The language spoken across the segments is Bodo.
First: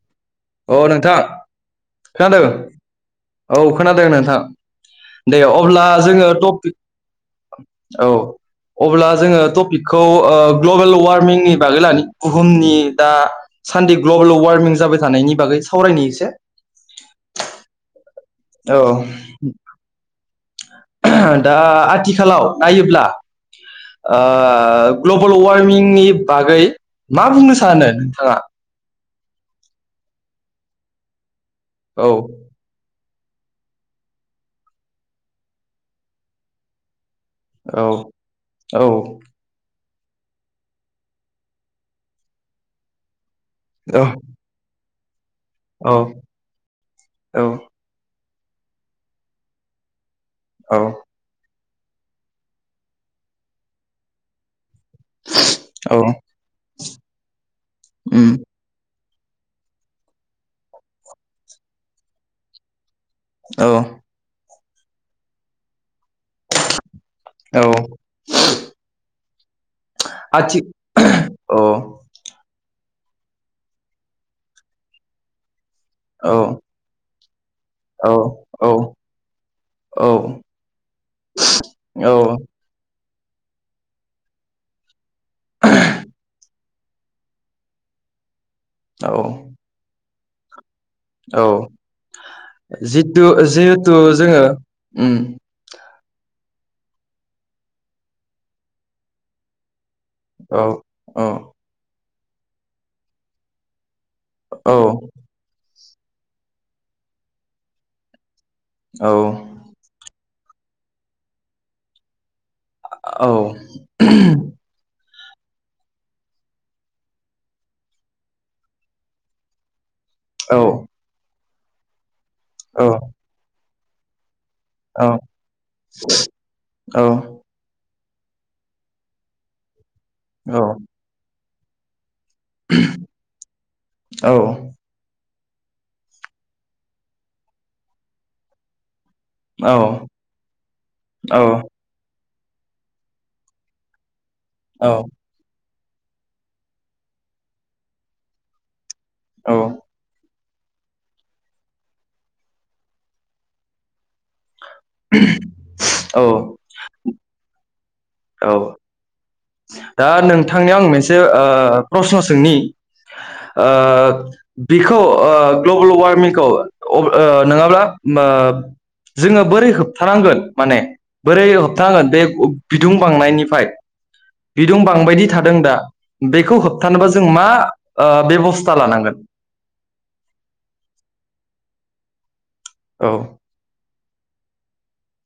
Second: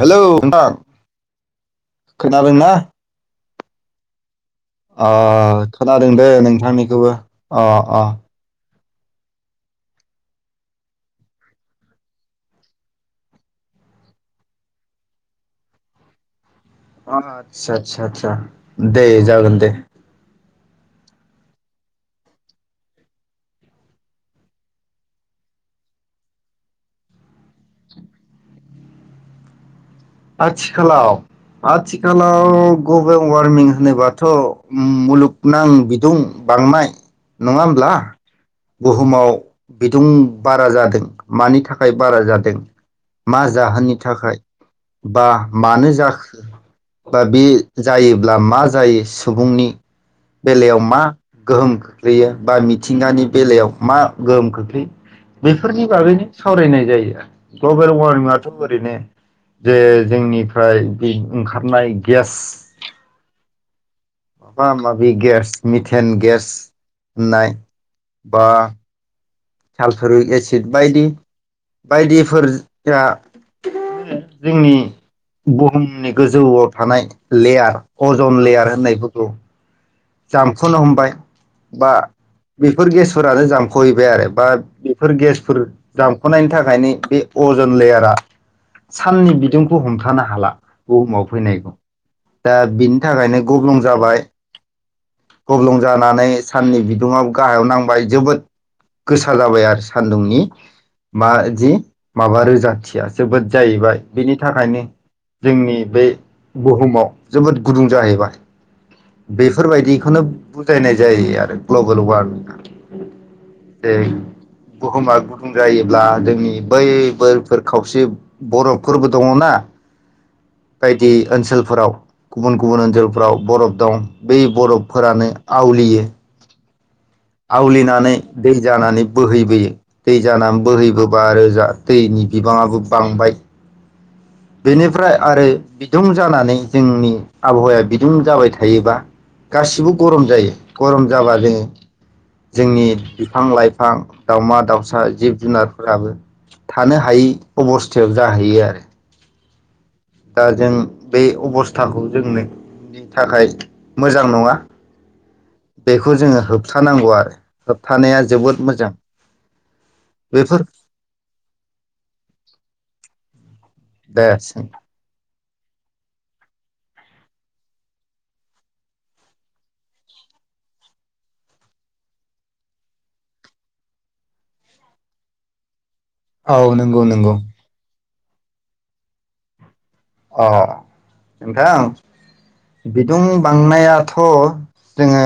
हेलौ नोंथां औ नोंथां खोनादों खोनादोंना औ खोनादों नोंथां अ दे अब्ला खोनादों जोङो दे टपिक नोंथांनिखौबो अह अह औ अब्ला जोङो टपिकखौ ग्लबेल वार्मिंनि बागै लानो बुहुमनि दा सान्दि ग्लबेल वार्मिं जाबाय थानायनि बागै सावरायनि एसे अ आतसा आतसा आसा औ दे जागोन दे [unintelligible] दा आथिखालाव नायोब्ला ओ ग्लबेल वारमिंनि बागै मा बुंनो सानो नोंथाङा आथिखालाव औ आथिखालाव ग्लबेल वारमिं नङा औ होमब्ला औ बुहुमाव बिदुं बारा जादों मानि थाखाय बारा जादों मा जाहोननि औ थाखाय बा मानो औ जाखो बा बे औ जायो ब्ला मा जायो सुबुंनि औ बेलायावमा गोहोम खोख्लैयो बा मिथिंगानि बेलायाव मा गोहोम खोख्लैयो बेफोरनि औ बागैनो सावरायनाय जायो ग्लबेल उम वारमिंआथ' ओरैनो जे जोंनिफ्राय बे ओंखारनाय गेस औ माबा माबि गस मि हेन गेस होननाय औ बा सालफारिक आथि एसिड बायदि औ बायदिफोर [unintelligible] जोंनि ग फुंनि औ गोजौआव थानाय लेयार औ अजन औ लेयार होननायफोरखौ औ जामख'नो हमबाय बा औ बेफोर गेस फोरानो जामख'हैबाय आरो बा बेफोर गेसफोर जामख'नायनि थाखायनो बे अजन लेयारा औ साननि बिदुंखौ हम थानो हाला बुहुमाव औ फैनायखौ दा बिनि जिथु थाखायनो गब्लं जिहेथु जाबाय जोङो उम गब्लं जानानै साननि बिदुङाव गाहायाव नांबाय जोबोद गोसा जाबाय आरो सान्दुंनि औ औ बा जि माबा रोजाथिया जोबोद जाहैबाय बेनि औ थाखायनो जोंनि बे बुहुमाव जोबोद गुदुं जाहैबाय। औ बेखोनो बुजायनाय जायो आरो ग्लबेल वारमिंखो औ बे बुहुमा गुदुं जायोब्ला जोंनि बै बोरफोर खावसे बर'फोरबो दङना औ बायदि ओनसोल फोराव गुबुन गुबुन औ ओनसोलफ्राव बरफ दं बे औ बरफफोरानो आवलियो। औ आवलिनानै दै जानानै बोहैबोयो। दै जानानै बोहैबोबा रोजा ओ दैनि बिबाङाबो बांबाय। बेनिफ्राय आरो बिदुं जानानै जोंनि आबहावाया बिदुं जाबाय थायोबा औ गासिबो गरम जायो गरम जाबा जोङो जोंनि बिफां लाइफां दाउमा दाउसा जिब जुनार फोराबो थानो हायै अबस्थायाव जाहैयो आरो औअ दा जों बे अबस्थाखौ जोंनि नि थाखाय मोजां नङा। बेखौ जोङो औ होबथानांगौ आरो थानाया जोबोद मोजां। दा बेफोर नोंथांनियाव आं मोनसे ओ प्रसन' सोंनि [inaudible] ओ दायासै बिखौ ओ ग्लबेल वारमिंखौ ओ नोङाब्ला मोब जोङो बोरै होबथानांगोन माने बोरै होबथानांगोन बे बिदुं बांनायनिफ्राय बिदुं बांबायदि थादों दा बेखौ औ नंगौ होबथानोबा जों नंगौ मा ओ बेब'स्था लानांगोन अह नोंथां औ बिदुं बांनाया थ' जोङो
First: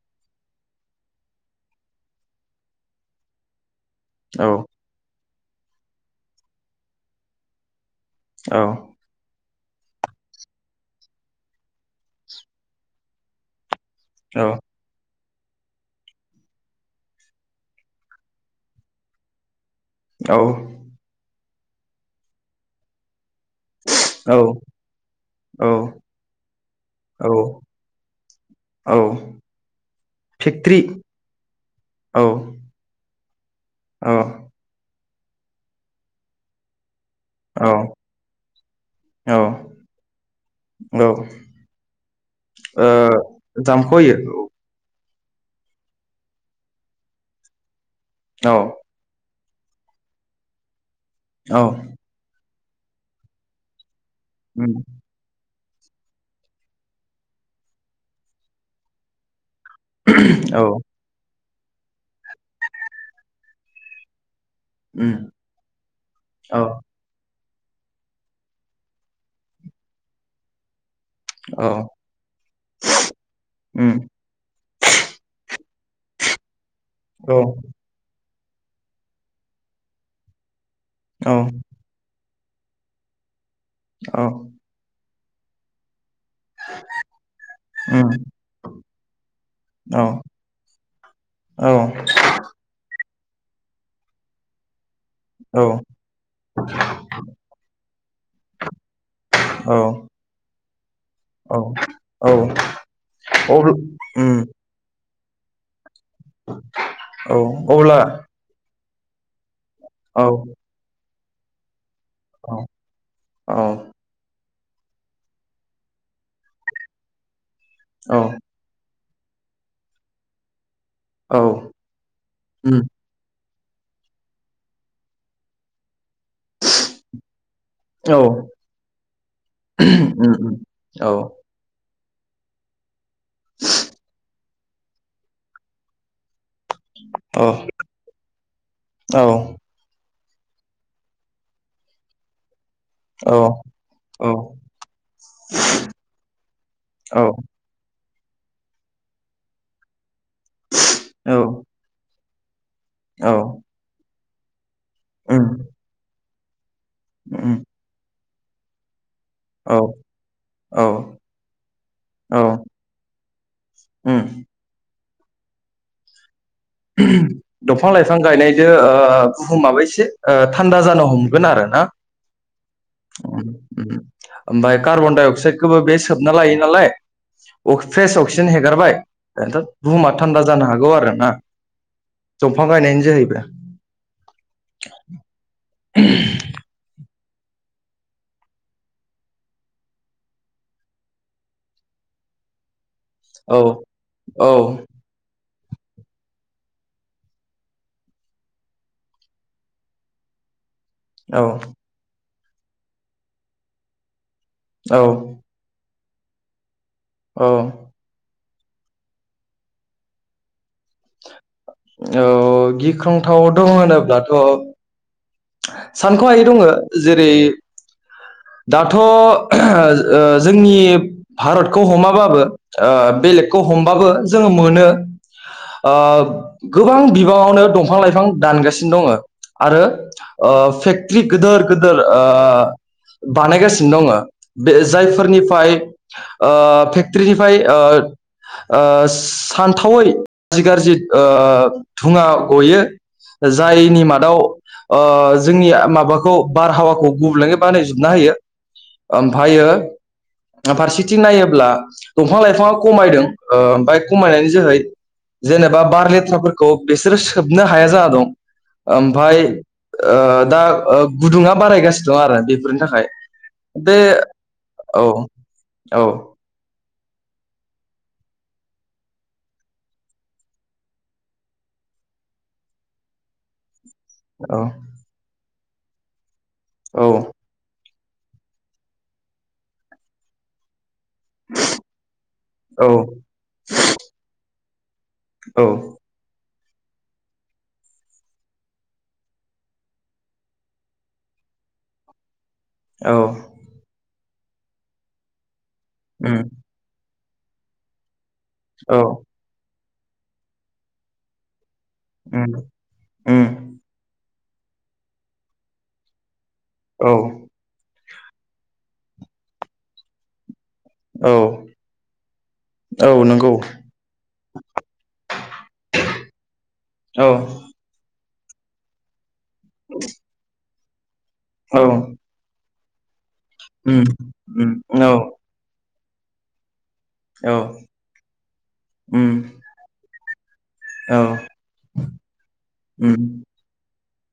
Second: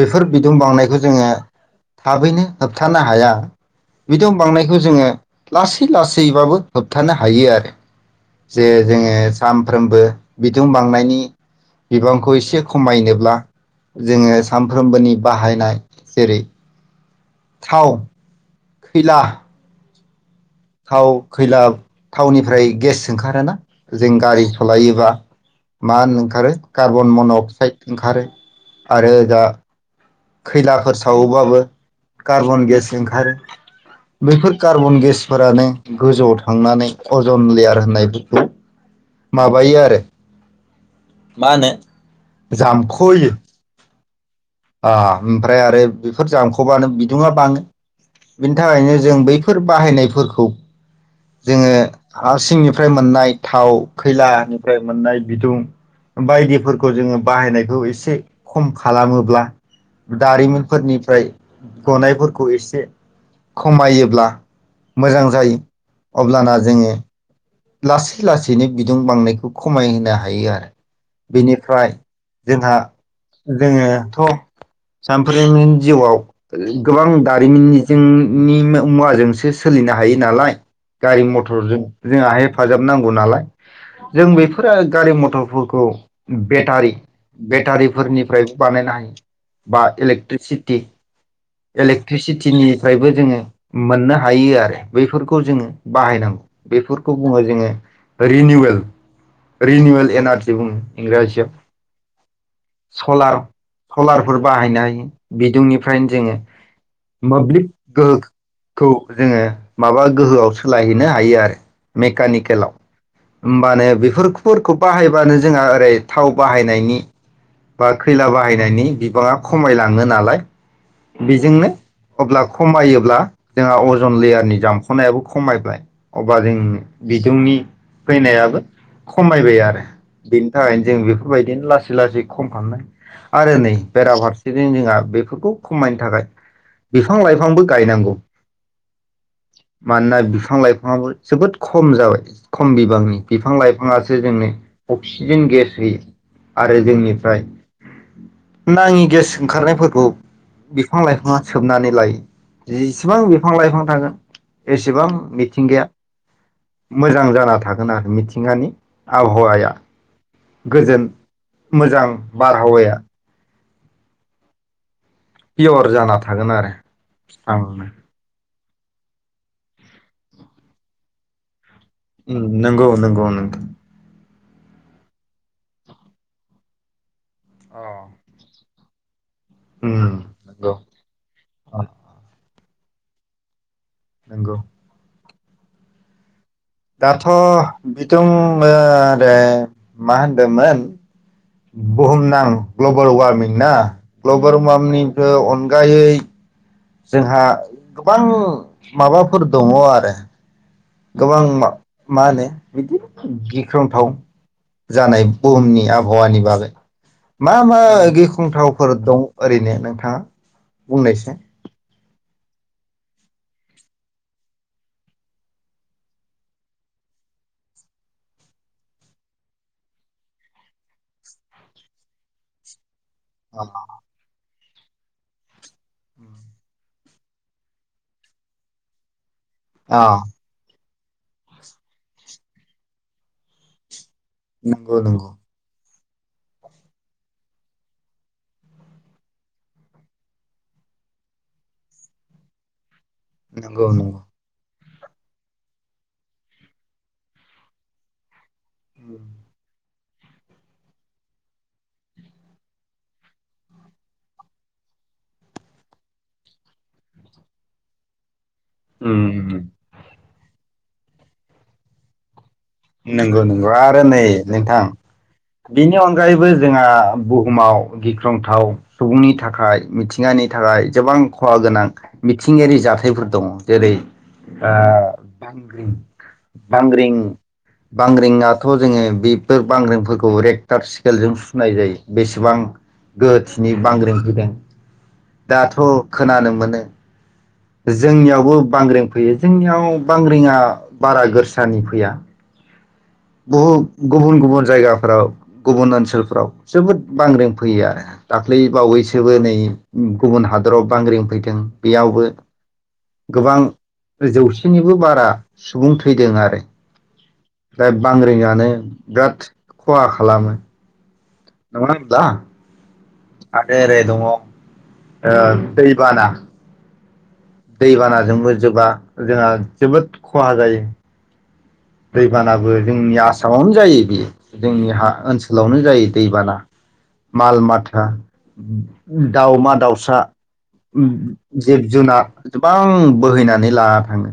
बेफोर बिदुं बांनायखौ जोङो थाबैनो होबथानो हाया। बिदुं औ बांनायखौ जोङो लासै लासैबाबो होबथानो हायो आरो औ जे जोंङो सानफ्रोमबो बिदुं बांनायनि बिबांखौ एसे खमायनोब्ला जोंङो औ सामफ्रोमबोनि बाहायनाय जेरै थाव, खैला, औ थाव, खैला थावनिफ्राय गेस ओंखारो ना जों औ गारि सलायोबा औ मा होनो ओंखारो कार्बन औ मन' अक्साइड ओंखारो औ आरो ओजा- फेक्ट्रि खैलाफोर सावोबाबो औ कार्बन गेसजों ओंखारो बेफोर कार्बन गेस फोरानो गोजौआव थांनानै अजन औ लेयार होननाय बुङो औ माबायो आरो ओ मा होनो जामखहोयो जामख'यो आ ओमफ्राय आरो बेफोर जामखबानो बिदुङा बाङो औ बिनि थाखायनो जों बै फोर बाहायनायफोरखौ औ जोङो हा सिंनि'- फ्राय मोननाय थाव, उम खैलानिफ्राय मोननाय बिदुं बायदिफोरखौ जोङो बाहायनायखौ एसे खम खालामोब्ला औ दारिमिनफोरनिफ्राय गनायफोरखौ एसे खमायोब्ला उम मोजां जायो अब्लाना औ जोङो लासै लासैनो बिदुं बांनायखौ खमायहोनो हायो आरो औ बेनिफ्राय जोंहा उम जोङोथ सामफ्रोम जिउआव गोबां औ दारिमिननिजों नि मुवाजोंसो सोलिनो हायो नालाय गारि औ मथरजों जोंआहाय हेफाजाब नांगौ नालाय। औ जों बेफोरो गारि म गथ'फोरखौ बेटारि उम बेटारिफोरनिफ्रायबो बानायनाय बा औ इलेक्ट्रिसिटि औ इलेक्ट्रिसिटिनिफ्रायबो जोङो मोननो हायो आरो। बेफोरखौ औ जोङो बाहायनांगौ बेफोर खौ बुङो जोङो रिनिवेल औ रिनिवेल इनारजि बुङो। इंराजियाव औ औ सलार अब्ला उम सलारफोर बाहायनो हायो। बिदुंनि कारेनजों औ मोब्लिब अब्ला गोहो खौ जोङो माबा औ गोहोआव सोलायहोनो हायो आरो। मेकानिकेलाव औ होमबानो बेफोर फोरखौ बाहायबानो जोंहा ओरै थाव बाहायनायनि बा औ खैला बाहायनायनि गोबाङा खमायलाङो नालाय औ औ बेजोंनो अब्ला उम खमायोब्ला जोंहा अजन लेयारनि जामख'नायाबो खमायबाय अब्ला जों बिदुंनि औ फैनायाबो खमायबाय आरो उम बेनि उम थाखायनो जों औ बेफोरबायदिनो लासै लासै ख'म खालामनाय आरो नै बेराफार थिं जोंहा बेफोरखौ खमायनो थाखाय बिफां औ लाइफांबो गायनांगौ औ मानोना बिफां लाइफाङाबो जोबोद खम जाबाय। खम बिबांनि औ बिफां लाइफाङासो जोंनो अक्सिजेन गेस होयो आरो औ जोंनिफ्राय नाङि गेस ओंखारनायफोरखौ बिफां औ लाइफाङा सोबनानै लायो। जेसिबां बिफां लाइफां थागोन एसेबां उम मिथिंगाया मोजां जाना उम थागोन आरो मिथिं गानि आबहावाया औ गोजोन मोजां औ बारहावाया उम। पियर जाना था दंफां लाइफां गायनाय बियो ओ बुहुमाबो एसे ओ थान्दा जानो हमगोन आरो ना। नोंगौ नोंगौ नोंगौ। ओमफाय कार्बन डाइअक्साइडखौबो बे सोबना लायो नालाय अ अक्स-फ्रेस अक्सिजेन हेगारबाय एन्थ' बुहुमा थान्दा जानो हागौ आरो ना। आह दंफां गायनायनि जाहैबाय नोंगौ। [unintelligible] दाथ' बिथों ओ रे मा होन्दोंमोन बुहुम नां ग्लबेल वार्मिं औ ना औ ग्लबेल वार्मिंगखौ अन गायै जोंहा गोबां माबाफोर दङ' आरो। गोबां औ मा मा होनो बिदि गिख्रंथाव औ जानाय बुहुमनि आब हावानि बागै औ मा मा गिख खुंथावफोर दं ओरैनो नोंथाङा बुंनायसे। औ गिख्रंथाव दङ होनोब्लाथ' सानख'हायै दङ' जेरै दाथ' जोंनि भारतखौ हमाबाबो ओ बेलेगखौ हमबाबो जोङो मोनो ओब गोबां बिबाङावनो दंफां लाइफां दानगासिनो दङ' आरो अ ओ फेक ट्री गिदोर गिदोर बानायगासिनो दङ'। बे नंगौ नंगौ जायफोरनिफाय ओ फेक्टर्रिनिफ्राय ओ ओ सानथावै गाज्रि गाज्रि ओ । ओ धुङा गयो । नंगौ जायनि नंगौ मादाव ओ जोंनि माबाखौ बारहावाखौ गुबुंले बानायजोबना हायो । ओमफ्रायो फारसेथिं नायोब्ला दंफां लाइफाङा खमायदों ओमफ्राय खमायनायनि जोहै जेनेबा बार लेथ फोरखौ बिसोरो सोबनो हाया जाना दं । ओमफ्राय ओ दा । ओ गुदुं आ बारायगासिनो दं आरो बे बेफोरनि थाखाय नंगौ नंगौ आरो नै नोंथां औ बेनि औ अनगायैबो जोंहा बुहुमाव गिख्रंथाव सुबुंनि थाखाय मिथिंगानि थाखाय गोबां खहा गोनां मिथिंगायारि जाथायफोर दङ। जेरै औ ओ बांग्रिं औ बांग्रिं, बांग्रिंङाथ' जोङो बेफोर बांग्रिंफोरखौ रेकटा सकेलजों सुनाय जायो बेसेबां औ गोहो थिनि बांग्रिं फैगोन । औ दाथ' खोनानो मोननो । जोंनियाव बो बांग्रिं फैयो जोंनियाव बांग्रिं आ बारा गोसानि फैया । औ बुहु गुबुन गुबुन जायगाफ्राव गुबुन उम ओनसोलफ्राव जोबोद । बांग्रि फैयो आरो। दाख्लै औ बावैसोबो नै गुबुन हादोराव बांग्रिं फैदों। बेयावबो उम उम गोबां । जौसेनिबो बारा सुबुं थैदों आरो । औ दा बांग्रिं आनो बिराद खहा खालामो । औ [unintelligible] आरो औ नंगौ ओरै दङ । ओ दैबाना! औ दैबानाजोंबो जोंहा जोबोद खहा जायो । औ दैै बाना बो जोंनि आसा आसामावनो जायो उम बियो उम जोंनि हा औ ओनसोलावनो जायो। दैबाना। औ माल माथा उम दावमा दाउसा। औ जिब जुनार गोबां उम बोहैनानै लाना‌ थाङो।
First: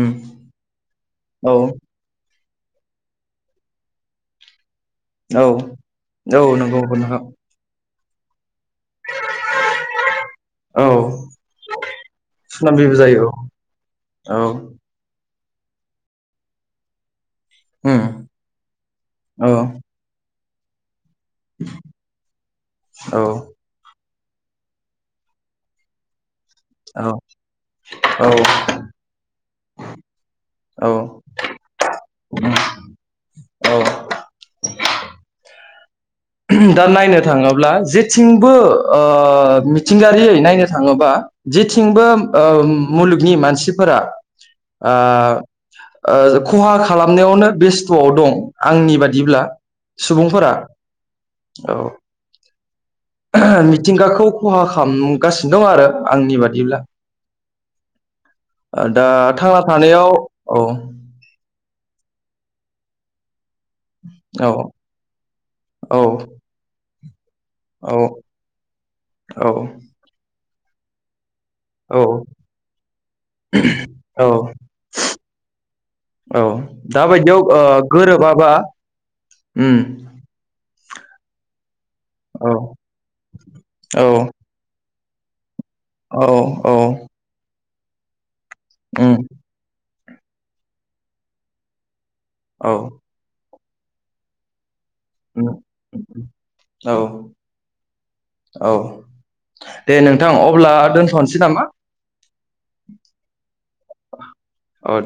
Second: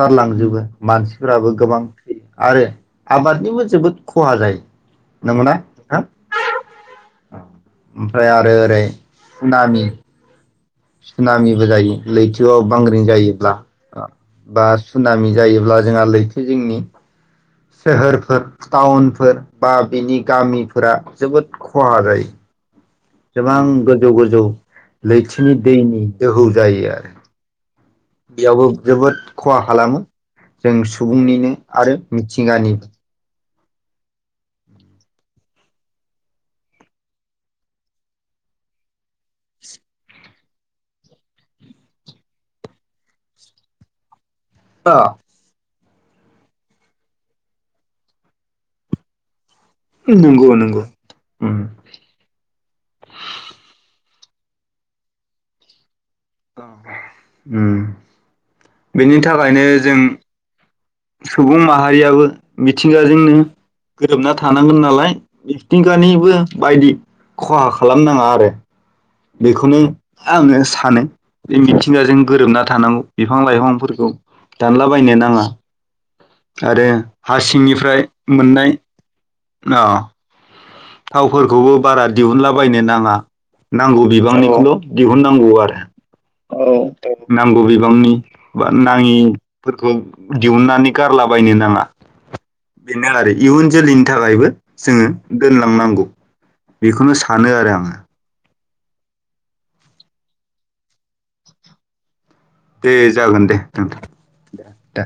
उम मानसि। फोराबो औ गोबां आरो आबादनिबो जोबोद खहा जायो। औ नंगौना नोंथां औ नंगौ नोंथां। ओमफ्राय आरो ओरै सुनामि। औ सुनामिबो जायो लैथोआव सुनाम बेबो बांग्रिं जायो जायोब्ला औ औ बा सुनामि जायोब्ला जोंहा लैथो जिंनि उम सोहोरफोर टाउनफोर औ बा बिनि गामिफोरा। जोबोद खहा जायो। औ जेसेबां गोजौ गोजौ लैथिनि दैनि दौहौ जायो आरो। औ औ बेयावबो जोबोद खहा खालामो जों औ सुबुंनिनो आरो। मिथिंगानि। औ। दा नायनो थाङोब्ला जेथिंबो ओ मिथिंगायारियै नायनो थाङोबा जेथिंबो ओ मुलुगनि मानसिफोरा ओ ओ खहा खालामनायावनो बेस्थ'आव दं आंनि बादिब्ला। नंगौ सुबुंफोरा नंगौ। उम औ। मिथिंगाखौ खहा खालामगासिनो दं आरो। आंनि बादिब्ला। उम। ओ दा थांना थानायाव औ। सुबुं माहारियाबो मिथिंगाजोंनो गोरोबना औ थानांगोन नालाय औ मिथिंगानिबो बायदि खहा औ खालामनाङा आरो। औ बेखौनो। आङो सानो। औ मिथिंगाजों गोरोबना थानांगौ बिफां लाइफांफोरखौ औ दानलाबायनो नाङा औ आरो दाबायदियाव ओ हासिंनिफ्राय गोरोबाबा मोननाय। उम थावफोरखौबो बारा औ दिहुनलाबायनो नाङा नांगौ औ बिबांनिखौल'। दिहुननांगौ आरो। औ नांगौ बि बांनि बा उम नाङिफोरखौ दिहुननानै गारलाबायनो नाङा। औ [unintelligible] इयुन जोलैनि थाखायबो जोङो उम दोनलांनांगौ औ बेखौनो सानो आरो आङो। औ दे नोंथां अब्ला दोनथ'नोसै नामा? दे जागोन दे दोनथ' दे दे।